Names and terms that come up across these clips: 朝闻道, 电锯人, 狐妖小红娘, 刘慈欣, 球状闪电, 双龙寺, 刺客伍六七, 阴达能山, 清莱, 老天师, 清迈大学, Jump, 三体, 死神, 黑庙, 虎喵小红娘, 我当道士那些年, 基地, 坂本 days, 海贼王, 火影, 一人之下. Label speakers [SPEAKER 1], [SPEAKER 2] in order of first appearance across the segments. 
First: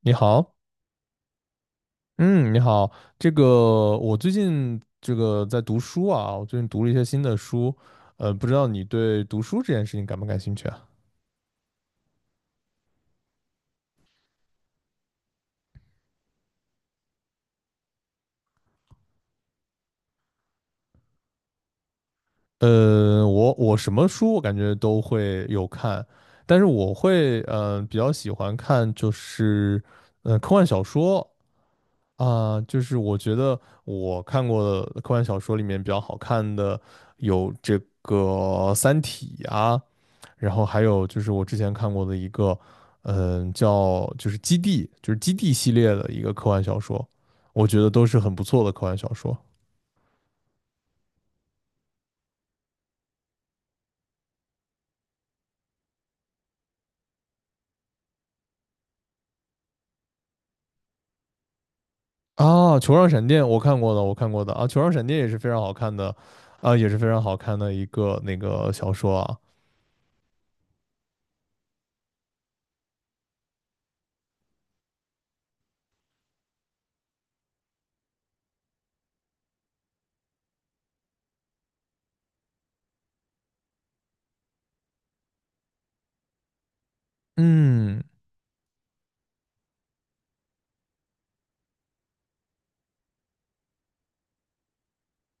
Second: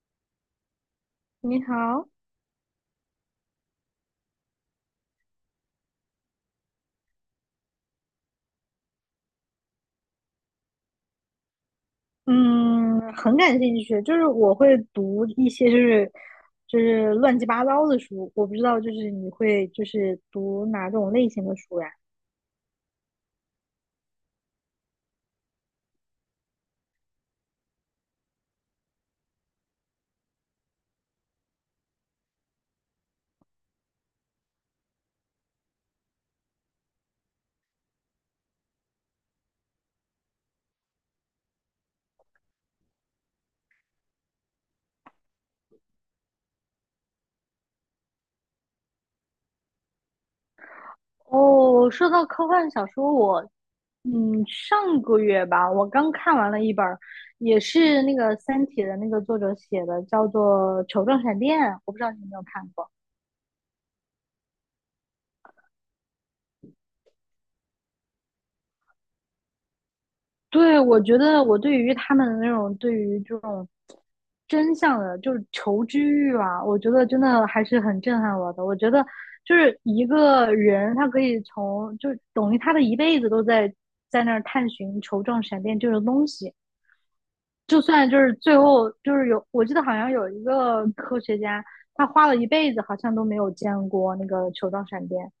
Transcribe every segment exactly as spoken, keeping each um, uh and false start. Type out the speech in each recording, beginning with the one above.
[SPEAKER 1] 你好。
[SPEAKER 2] 你好。
[SPEAKER 1] 嗯，你好。这个我最近这个在读书啊，我最近读了一些新的书。呃，不知道你对读书这件事情感不感兴趣啊？
[SPEAKER 2] 嗯，很感兴趣，就是我会读一些就是就是乱七八糟的书。我不知道就是你会就是读哪种类型的书呀？
[SPEAKER 1] 呃，我我什么书我感觉都会有看，但是我会呃比较喜欢看就是呃科幻小说啊，就是我觉得我看过的科幻小说里面比较好看的有这个《三体》啊。然后还有就是我之前看过的一个，嗯，叫就是《基地》，就是《基地》系列的一个科幻小说，我觉得都是很不错的科幻小说
[SPEAKER 2] 哦，说到科幻小说，我嗯上个月吧，我刚看完了一本儿，也是那个《三体》的那个作者写的，叫做《球状闪电》，我不知道你有没有看
[SPEAKER 1] 啊。
[SPEAKER 2] 过。
[SPEAKER 1] 《球状闪电》我看过的，我看过的啊，《球状闪电》也是非常好看的，啊，也是非常好看的一个那个小说啊。
[SPEAKER 2] 对，我觉得我对于他们的那种对于这种真相的，就是求知欲啊，我觉得真的还是很震撼我的。我觉得就是一个人，他可以从就等于他的一辈子都在在那儿探寻球状闪电这种东西，就
[SPEAKER 1] 嗯。
[SPEAKER 2] 算就是最后就是有，我记得好像有一个科学家，他花了一辈子好像都没有见过那个球状闪电。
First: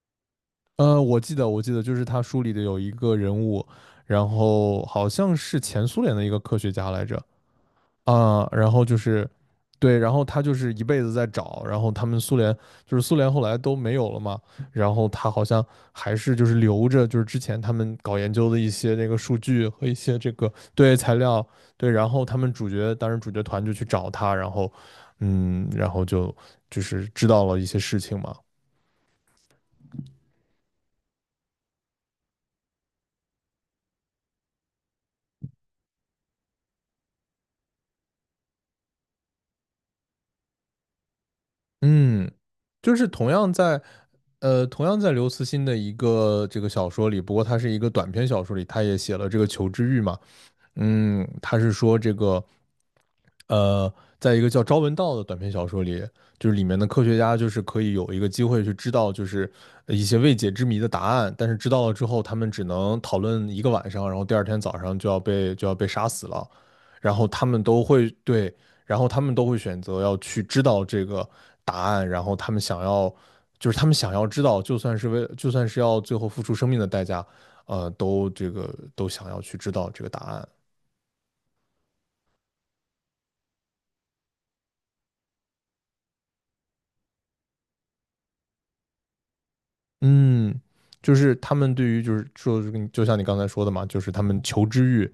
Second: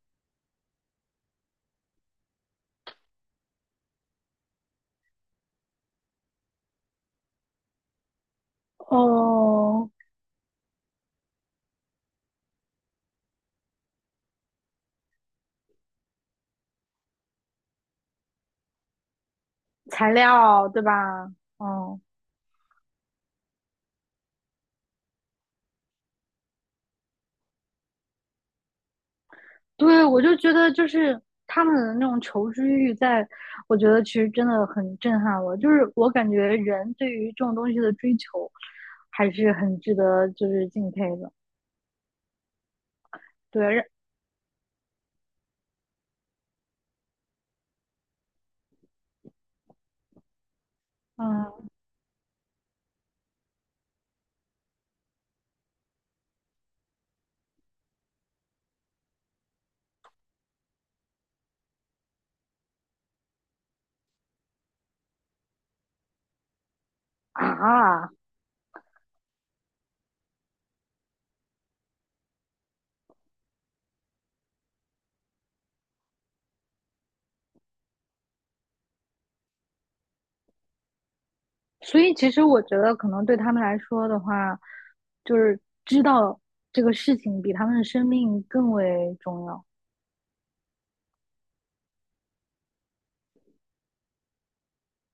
[SPEAKER 1] 呃，我记得我记得就是他书里的有一个人物，然后好像是前苏联的一个科学家来着。啊，然后就是，
[SPEAKER 2] 哦，
[SPEAKER 1] 对，然后他就是一辈子在找。然后他们苏联就是苏联后来都没有了嘛，然后他好像还是就是留着就是之前他们搞研究的一些那个数据和一
[SPEAKER 2] 材
[SPEAKER 1] 些这个
[SPEAKER 2] 料，对
[SPEAKER 1] 对材
[SPEAKER 2] 吧？
[SPEAKER 1] 料。对，
[SPEAKER 2] 嗯。
[SPEAKER 1] 然后他们主角当时主角团就去找他，然后嗯，然后就就是知道了一些事情嘛。
[SPEAKER 2] 对，我就觉得就是他们的那种求知欲在，我觉得其实真的很震撼我。就是我感觉人对于这种东西的追求，还是很值得就是敬佩的。
[SPEAKER 1] 嗯，就是同样
[SPEAKER 2] 对。
[SPEAKER 1] 在。
[SPEAKER 2] 让
[SPEAKER 1] 呃，同样在刘慈欣的一个这个小说里，不过他是一个短篇小说里，他也写了这个求知欲嘛。嗯，他
[SPEAKER 2] 嗯
[SPEAKER 1] 是说这个，呃，在一个叫《朝闻道》的短篇小说里，就是里面的科学家就是可以有一个机会去知道，就是呃一些未解之谜的答案，但是知道了之后，他们只能讨论一个晚上，然后第二天早上就要被就要被杀死了，然后他们都会
[SPEAKER 2] 啊，
[SPEAKER 1] 对，然后他们都会选择要去知道这个答案，然后他们想要，就是他们想要知道，就算是为，就算是要最后付出生命的代价，呃，都这个都想要去知道这个答案。
[SPEAKER 2] 所以其实我觉得可能对他们来说的话，就是知道这个事情比他们的生命更为重要。
[SPEAKER 1] 嗯，就是他们对于就是说，就像你刚才说的嘛，就是他们求知欲，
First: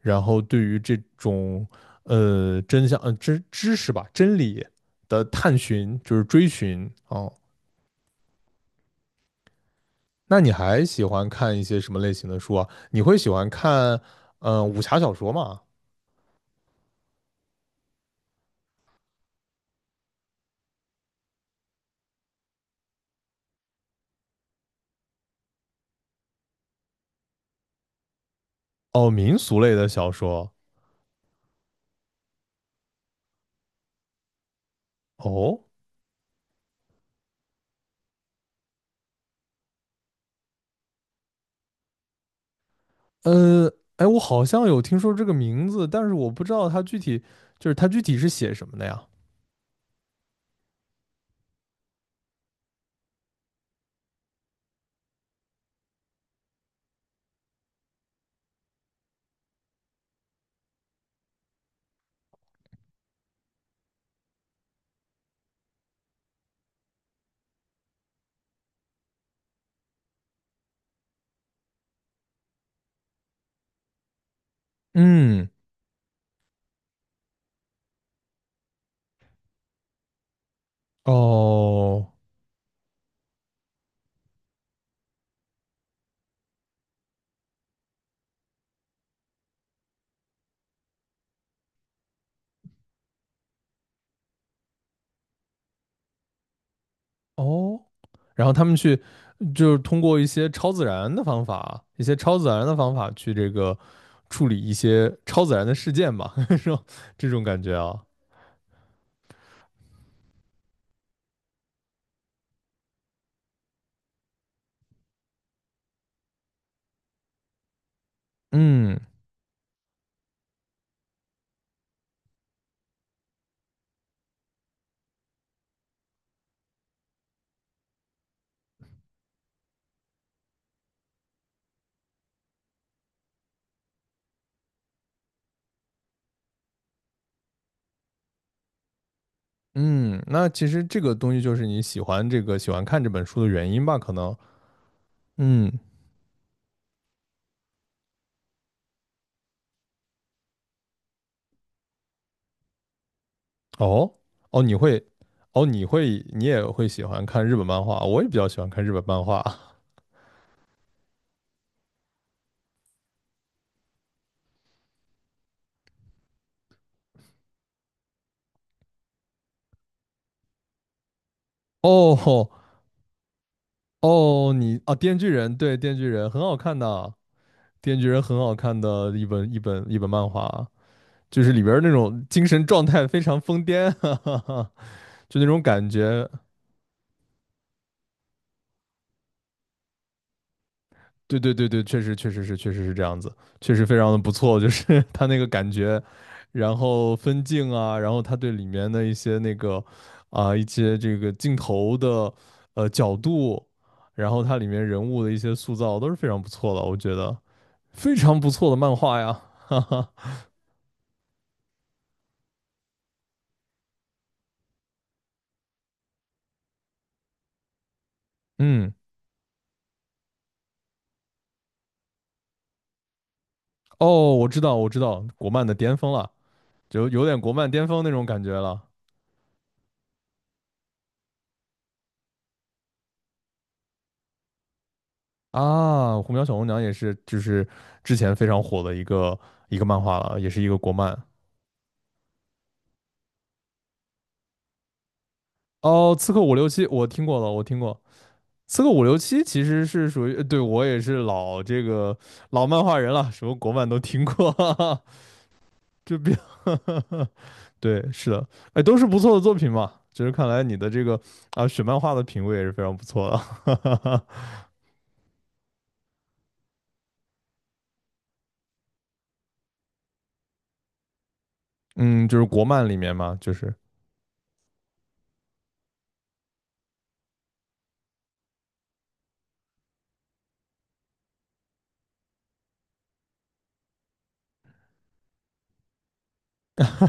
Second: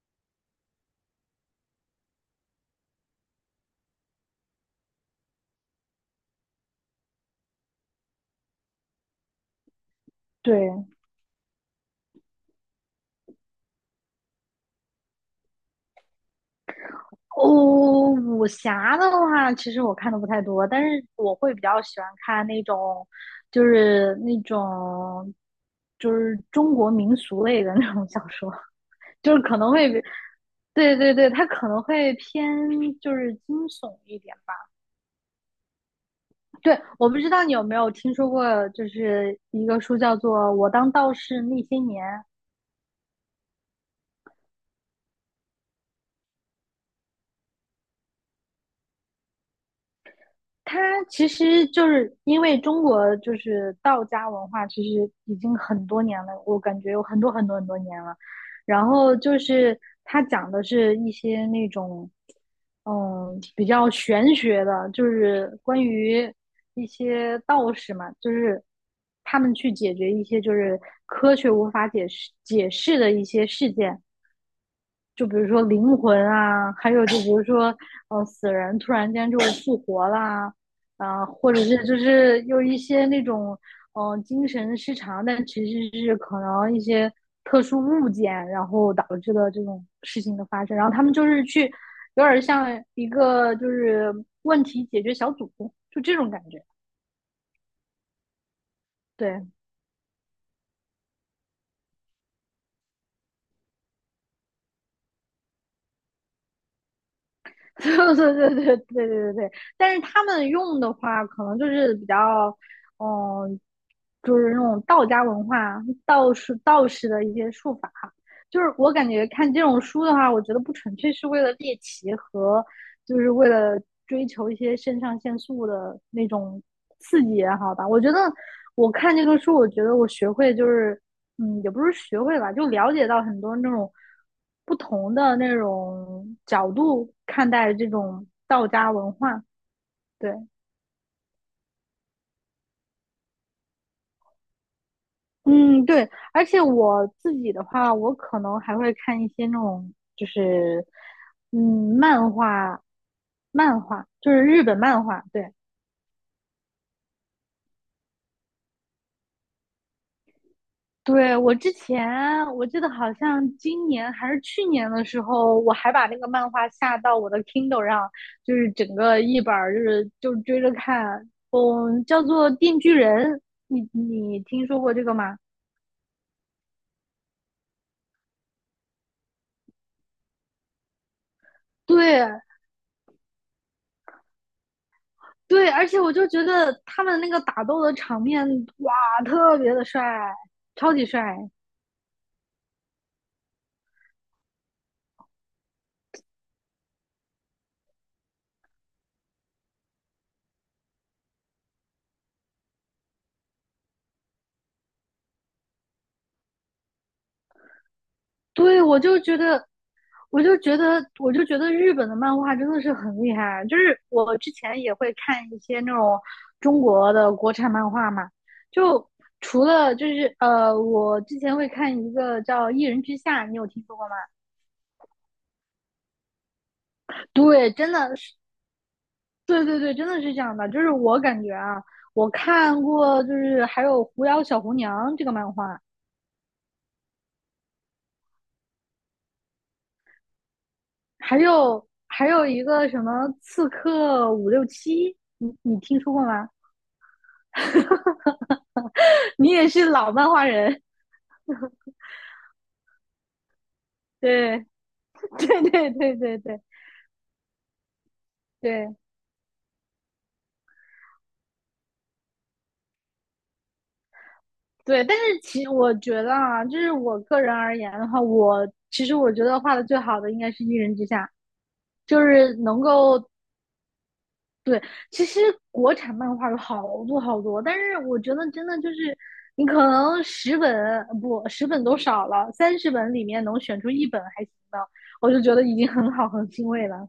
[SPEAKER 1] 然后对于这种呃真相呃知知识吧真理的探寻，就是追寻哦。那你还
[SPEAKER 2] 对。
[SPEAKER 1] 喜欢看一些什么类型的书啊？你会喜欢看呃武侠小说吗？
[SPEAKER 2] 哦，武侠的话，其实我看的不太多，但是我会比较喜欢看那种，就是那种，就是中国民俗类的 那种小说，
[SPEAKER 1] 哦，
[SPEAKER 2] 就
[SPEAKER 1] 民
[SPEAKER 2] 是可
[SPEAKER 1] 俗
[SPEAKER 2] 能
[SPEAKER 1] 类的
[SPEAKER 2] 会比，
[SPEAKER 1] 小说
[SPEAKER 2] 对对对，它可能会偏就是惊悚一点吧。
[SPEAKER 1] 哦。
[SPEAKER 2] 对，我不知道你有没有听说过，就是一个书叫做《我当道士那些年》。
[SPEAKER 1] 呃，哎，我好像有听说这个名字，但是我不知道它具体就是它具体是写什么的呀？
[SPEAKER 2] 它其实就是因为中国就是道家文化，其实已经很多年了，我感觉有很多很多很多年了。然后就是它讲的是一些那种，嗯，比较玄学的，就是关于一些道士嘛，就是他们去解决一些就是科学无法解释解释的一些事件。就比如
[SPEAKER 1] 嗯。
[SPEAKER 2] 说灵魂啊，还有就比如说，呃，死人突然间就复活啦，啊、呃或者是就
[SPEAKER 1] 哦。
[SPEAKER 2] 是有一些那种，嗯、呃精神失常，但其实是可能一些特殊物件，然后导致的这种事情的发生。然后他们就是去，有点像一个就是问题解决小组，就这种感觉。
[SPEAKER 1] 哦，然后他们去
[SPEAKER 2] 对，
[SPEAKER 1] 就是通过一些超自然的方法，一些超自然的方法去这个处理一些超自然的事件吧，是吧？这种感觉 啊。
[SPEAKER 2] 对对对对对对对。但是他们用的话，可能就是比较，嗯，就是那种道家文化、道士道士的一些术法。就是我
[SPEAKER 1] 嗯。
[SPEAKER 2] 感觉看这种书的话，我觉得不纯粹是为了猎奇和就是为了追求一些肾上腺素的那种刺激也好吧。我觉得我看这个书，我觉得我学会就是嗯，也不是学会吧，就了解到很多那种不同的那种角度看待这种道家文化。
[SPEAKER 1] 嗯，
[SPEAKER 2] 对。
[SPEAKER 1] 那其实这个东西就是你喜欢这个喜欢看这本书的原因吧，可能。嗯。
[SPEAKER 2] 嗯。对，而且我自己的话，我可能还会看一些那种就是嗯漫画，漫画
[SPEAKER 1] 哦
[SPEAKER 2] 就是
[SPEAKER 1] 哦，
[SPEAKER 2] 日
[SPEAKER 1] 你
[SPEAKER 2] 本
[SPEAKER 1] 会
[SPEAKER 2] 漫画，对。
[SPEAKER 1] 哦，你会你也会喜欢看日本漫画，我也比较喜欢看日本漫画。
[SPEAKER 2] 对，我之前我记得好像今年还是去年的时候，我还把那个漫画下到我的 Kindle 上，就是整个一本儿就是就追着看。嗯，叫
[SPEAKER 1] 哦
[SPEAKER 2] 做《电锯人》，你你
[SPEAKER 1] 哦，
[SPEAKER 2] 听
[SPEAKER 1] 你
[SPEAKER 2] 说过
[SPEAKER 1] 啊，
[SPEAKER 2] 这个
[SPEAKER 1] 电锯
[SPEAKER 2] 吗？
[SPEAKER 1] 人》对，《电锯人》很好看的，电锯人》很好看的一本一本一本漫画啊，就是里边儿那种
[SPEAKER 2] 对
[SPEAKER 1] 精神状态非常疯癫，哈哈，就那种
[SPEAKER 2] 对。而
[SPEAKER 1] 感
[SPEAKER 2] 且我就
[SPEAKER 1] 觉。
[SPEAKER 2] 觉得他们那个打斗的场面，哇，特别的帅，超级帅。
[SPEAKER 1] 对对对对，确实确实是确实是这样子，确实非常的不错。就是他那个感觉，然后分镜啊，然后他对里面的一些那个啊、一些这个镜头的呃角度，然后它里面人物的一些塑造都是非常不错的，我觉得非常不错的
[SPEAKER 2] 对，
[SPEAKER 1] 漫
[SPEAKER 2] 我就
[SPEAKER 1] 画呀。
[SPEAKER 2] 觉 得
[SPEAKER 1] 哈哈。
[SPEAKER 2] 我就觉得，我就觉得日本的漫画真的是很厉害啊。就是我之前也会看一些那种中国的国产漫画嘛，
[SPEAKER 1] 嗯。
[SPEAKER 2] 就除了就是呃，我之前会看一个叫《一人之下》，你有听说过吗？
[SPEAKER 1] 哦，我知道，我知道，国漫的巅峰了。就有点国漫
[SPEAKER 2] 对，
[SPEAKER 1] 巅
[SPEAKER 2] 真
[SPEAKER 1] 峰那
[SPEAKER 2] 的
[SPEAKER 1] 种
[SPEAKER 2] 是。
[SPEAKER 1] 感觉了。
[SPEAKER 2] 对对对，真的是这样的。就是我感觉啊，我看过，就是还有《狐妖小红娘》这个漫画，
[SPEAKER 1] 啊！《虎喵小红娘》也是，就是之前非常火的一个一个漫画了，也是一个国漫。
[SPEAKER 2] 还有还有一个什么《刺客伍六七》，你你听说
[SPEAKER 1] 哦，
[SPEAKER 2] 过
[SPEAKER 1] 《刺客
[SPEAKER 2] 吗？
[SPEAKER 1] 伍六七》我听过了，我听过。《刺客伍六 七》
[SPEAKER 2] 你
[SPEAKER 1] 其
[SPEAKER 2] 也
[SPEAKER 1] 实
[SPEAKER 2] 是
[SPEAKER 1] 是
[SPEAKER 2] 老
[SPEAKER 1] 属
[SPEAKER 2] 漫
[SPEAKER 1] 于，呃
[SPEAKER 2] 画
[SPEAKER 1] 对，
[SPEAKER 2] 人，
[SPEAKER 1] 我也是老这个老漫画人了，什么国漫都听过。
[SPEAKER 2] 对。对对 对
[SPEAKER 1] 就比
[SPEAKER 2] 对
[SPEAKER 1] 较
[SPEAKER 2] 对
[SPEAKER 1] 对，是的。哎，都
[SPEAKER 2] 对
[SPEAKER 1] 是不错的作品嘛。就是看来你的这个啊选漫画的品味也是非常不错的。
[SPEAKER 2] 对。但是其实我觉得啊，就是我个人而言的话，我其实我觉得画的最好的应该是《一人之下》，就
[SPEAKER 1] 嗯，就是
[SPEAKER 2] 是
[SPEAKER 1] 国
[SPEAKER 2] 能
[SPEAKER 1] 漫里面
[SPEAKER 2] 够
[SPEAKER 1] 嘛，就是
[SPEAKER 2] 对。其实国产漫画有好多好多，但是我觉得真的就是你可能十本不十本都少了，三十本里面能选出一本还行的，我就觉得已经很好很欣 慰
[SPEAKER 1] 哈
[SPEAKER 2] 了。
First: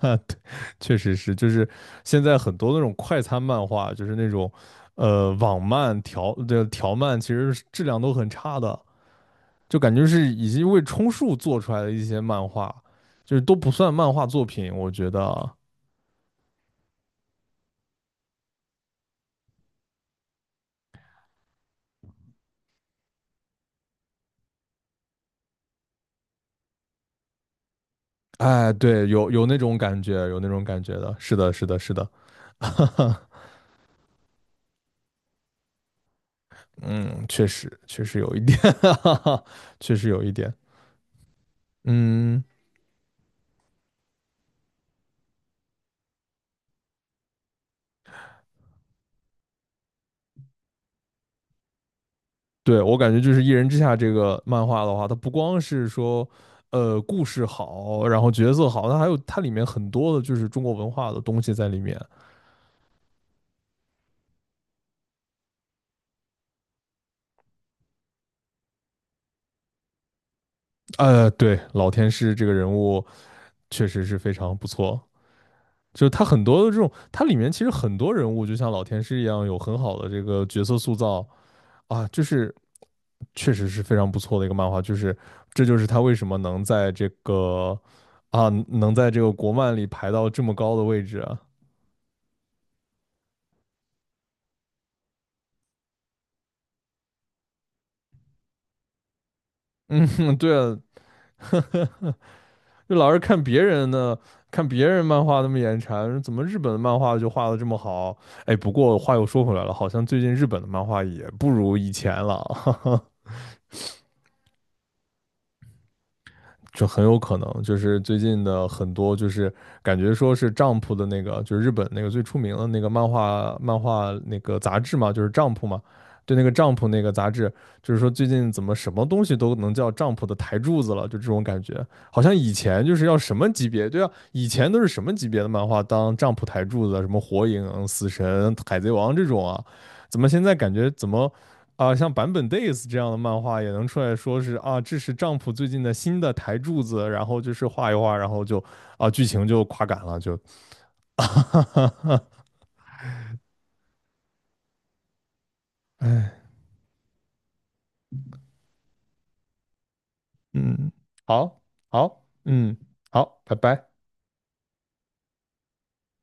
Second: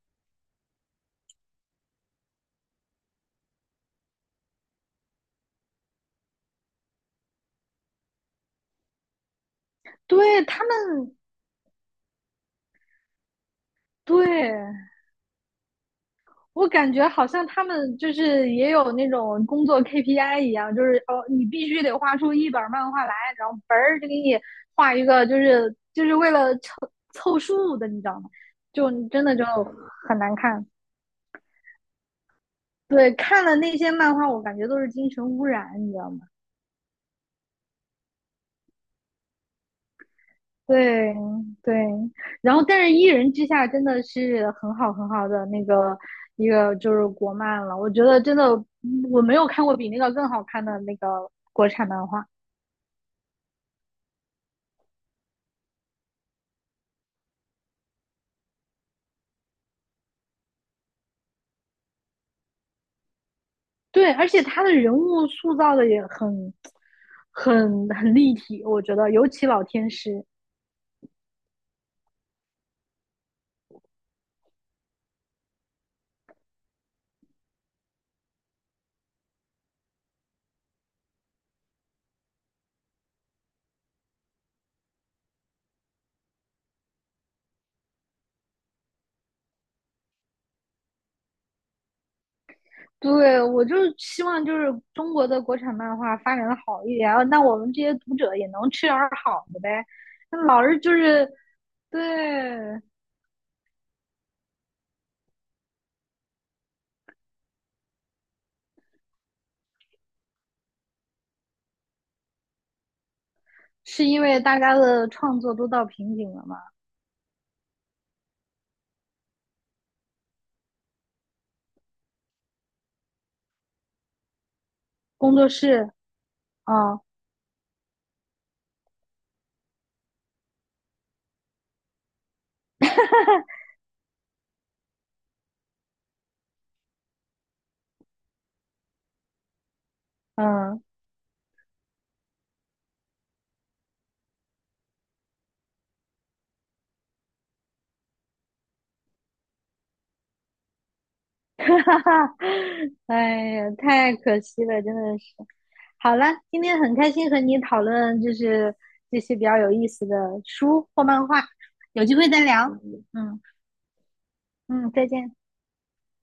[SPEAKER 1] 哈对，确实是，就是现在很多那种快餐漫画，就是那种，呃，网漫调的调漫，其实是质量都很差的，就感觉是
[SPEAKER 2] 对
[SPEAKER 1] 已
[SPEAKER 2] 他
[SPEAKER 1] 经为充
[SPEAKER 2] 们，
[SPEAKER 1] 数做出来的一些漫画，就是都不算漫画作品，
[SPEAKER 2] 对，
[SPEAKER 1] 我觉得。
[SPEAKER 2] 我感觉好像他们就是也有那种工作 K P I 一样，就是哦，你必须得画出一本漫画来，然后嘣儿就给你画一个，就是就是为了凑凑数的，你知道吗？
[SPEAKER 1] 哎，
[SPEAKER 2] 就
[SPEAKER 1] 对，
[SPEAKER 2] 真
[SPEAKER 1] 有
[SPEAKER 2] 的
[SPEAKER 1] 有
[SPEAKER 2] 就
[SPEAKER 1] 那种感觉，
[SPEAKER 2] 很难
[SPEAKER 1] 有那种
[SPEAKER 2] 看。
[SPEAKER 1] 感觉的，是的，是的，是的。
[SPEAKER 2] 对，看了那些漫画，我感觉都是精神污染，你知道吗？
[SPEAKER 1] 嗯，确实，确实有一点。确实有一点。
[SPEAKER 2] 对对。
[SPEAKER 1] 嗯。
[SPEAKER 2] 然后但是《一人之下》真的是很好很好的那个一个就是国漫了，我觉得真的嗯我没有看过比那个更好看的那个国产漫画。
[SPEAKER 1] 对，我感觉就是《一人之下》这个漫画的话，它不光是说，呃，故事好，然后角色好，它还有它里面很多的就是中国文化的东西在里面。
[SPEAKER 2] 对，而且他的人物塑造的也很、很、很立体，我觉得，尤其老天师。
[SPEAKER 1] 呃，对，老天师这个人物确实是非常不错，就是他很多的这种，它里面其实很多人物就像老天师一样，有很好的这个角色塑造啊，就是确实是非常不错的一个漫画，就是这就是他为什么能在这个啊能在这个国漫里排到这么高的位置啊。
[SPEAKER 2] 对，我就希望就是中国的国产漫画发展的好一点，啊那我们这些读者也能吃点儿好的呗。
[SPEAKER 1] 嗯。
[SPEAKER 2] 那
[SPEAKER 1] 对
[SPEAKER 2] 老
[SPEAKER 1] 啊。
[SPEAKER 2] 是就是对，
[SPEAKER 1] 就老是看别人的，看别人漫画那么眼馋，怎么日本的漫画就画的这么好？哎，不过话又说回来了，好像最近日本的漫画也不如以前了。
[SPEAKER 2] 是因为大家的创作都到瓶颈了嘛？
[SPEAKER 1] 就很有可能就是最近的很多就是感觉说是 Jump 的那个，就是日本那个最出名的那个漫画漫画那个杂志嘛，就是
[SPEAKER 2] 工作
[SPEAKER 1] Jump 嘛。
[SPEAKER 2] 室
[SPEAKER 1] 对那个 Jump
[SPEAKER 2] 啊，
[SPEAKER 1] 那个杂志，就是说最近怎么什么东西都能叫 Jump 的台柱子了，就这种感觉。好像以前就是要什么级别，对啊，以前都是什么级别的漫画当 Jump 台柱子啊，什么火影、死神、海贼王这种啊，怎么现在感
[SPEAKER 2] 嗯，
[SPEAKER 1] 觉怎么？啊，像坂本 days 这样的漫画也能出来说是啊，这是丈夫最近的新的台柱子，然后就是画一画，然后就啊，剧情就垮杆了，就，
[SPEAKER 2] 哈哈哈，哎呀，太可惜了，真的是。好了，
[SPEAKER 1] 哎。
[SPEAKER 2] 今天很开心和你讨论，就是这些比较有意思的 书
[SPEAKER 1] 嗯。
[SPEAKER 2] 或漫画，
[SPEAKER 1] 好，
[SPEAKER 2] 有机
[SPEAKER 1] 好，
[SPEAKER 2] 会再聊。
[SPEAKER 1] 嗯。好，
[SPEAKER 2] 嗯
[SPEAKER 1] 拜拜。
[SPEAKER 2] 嗯，再见。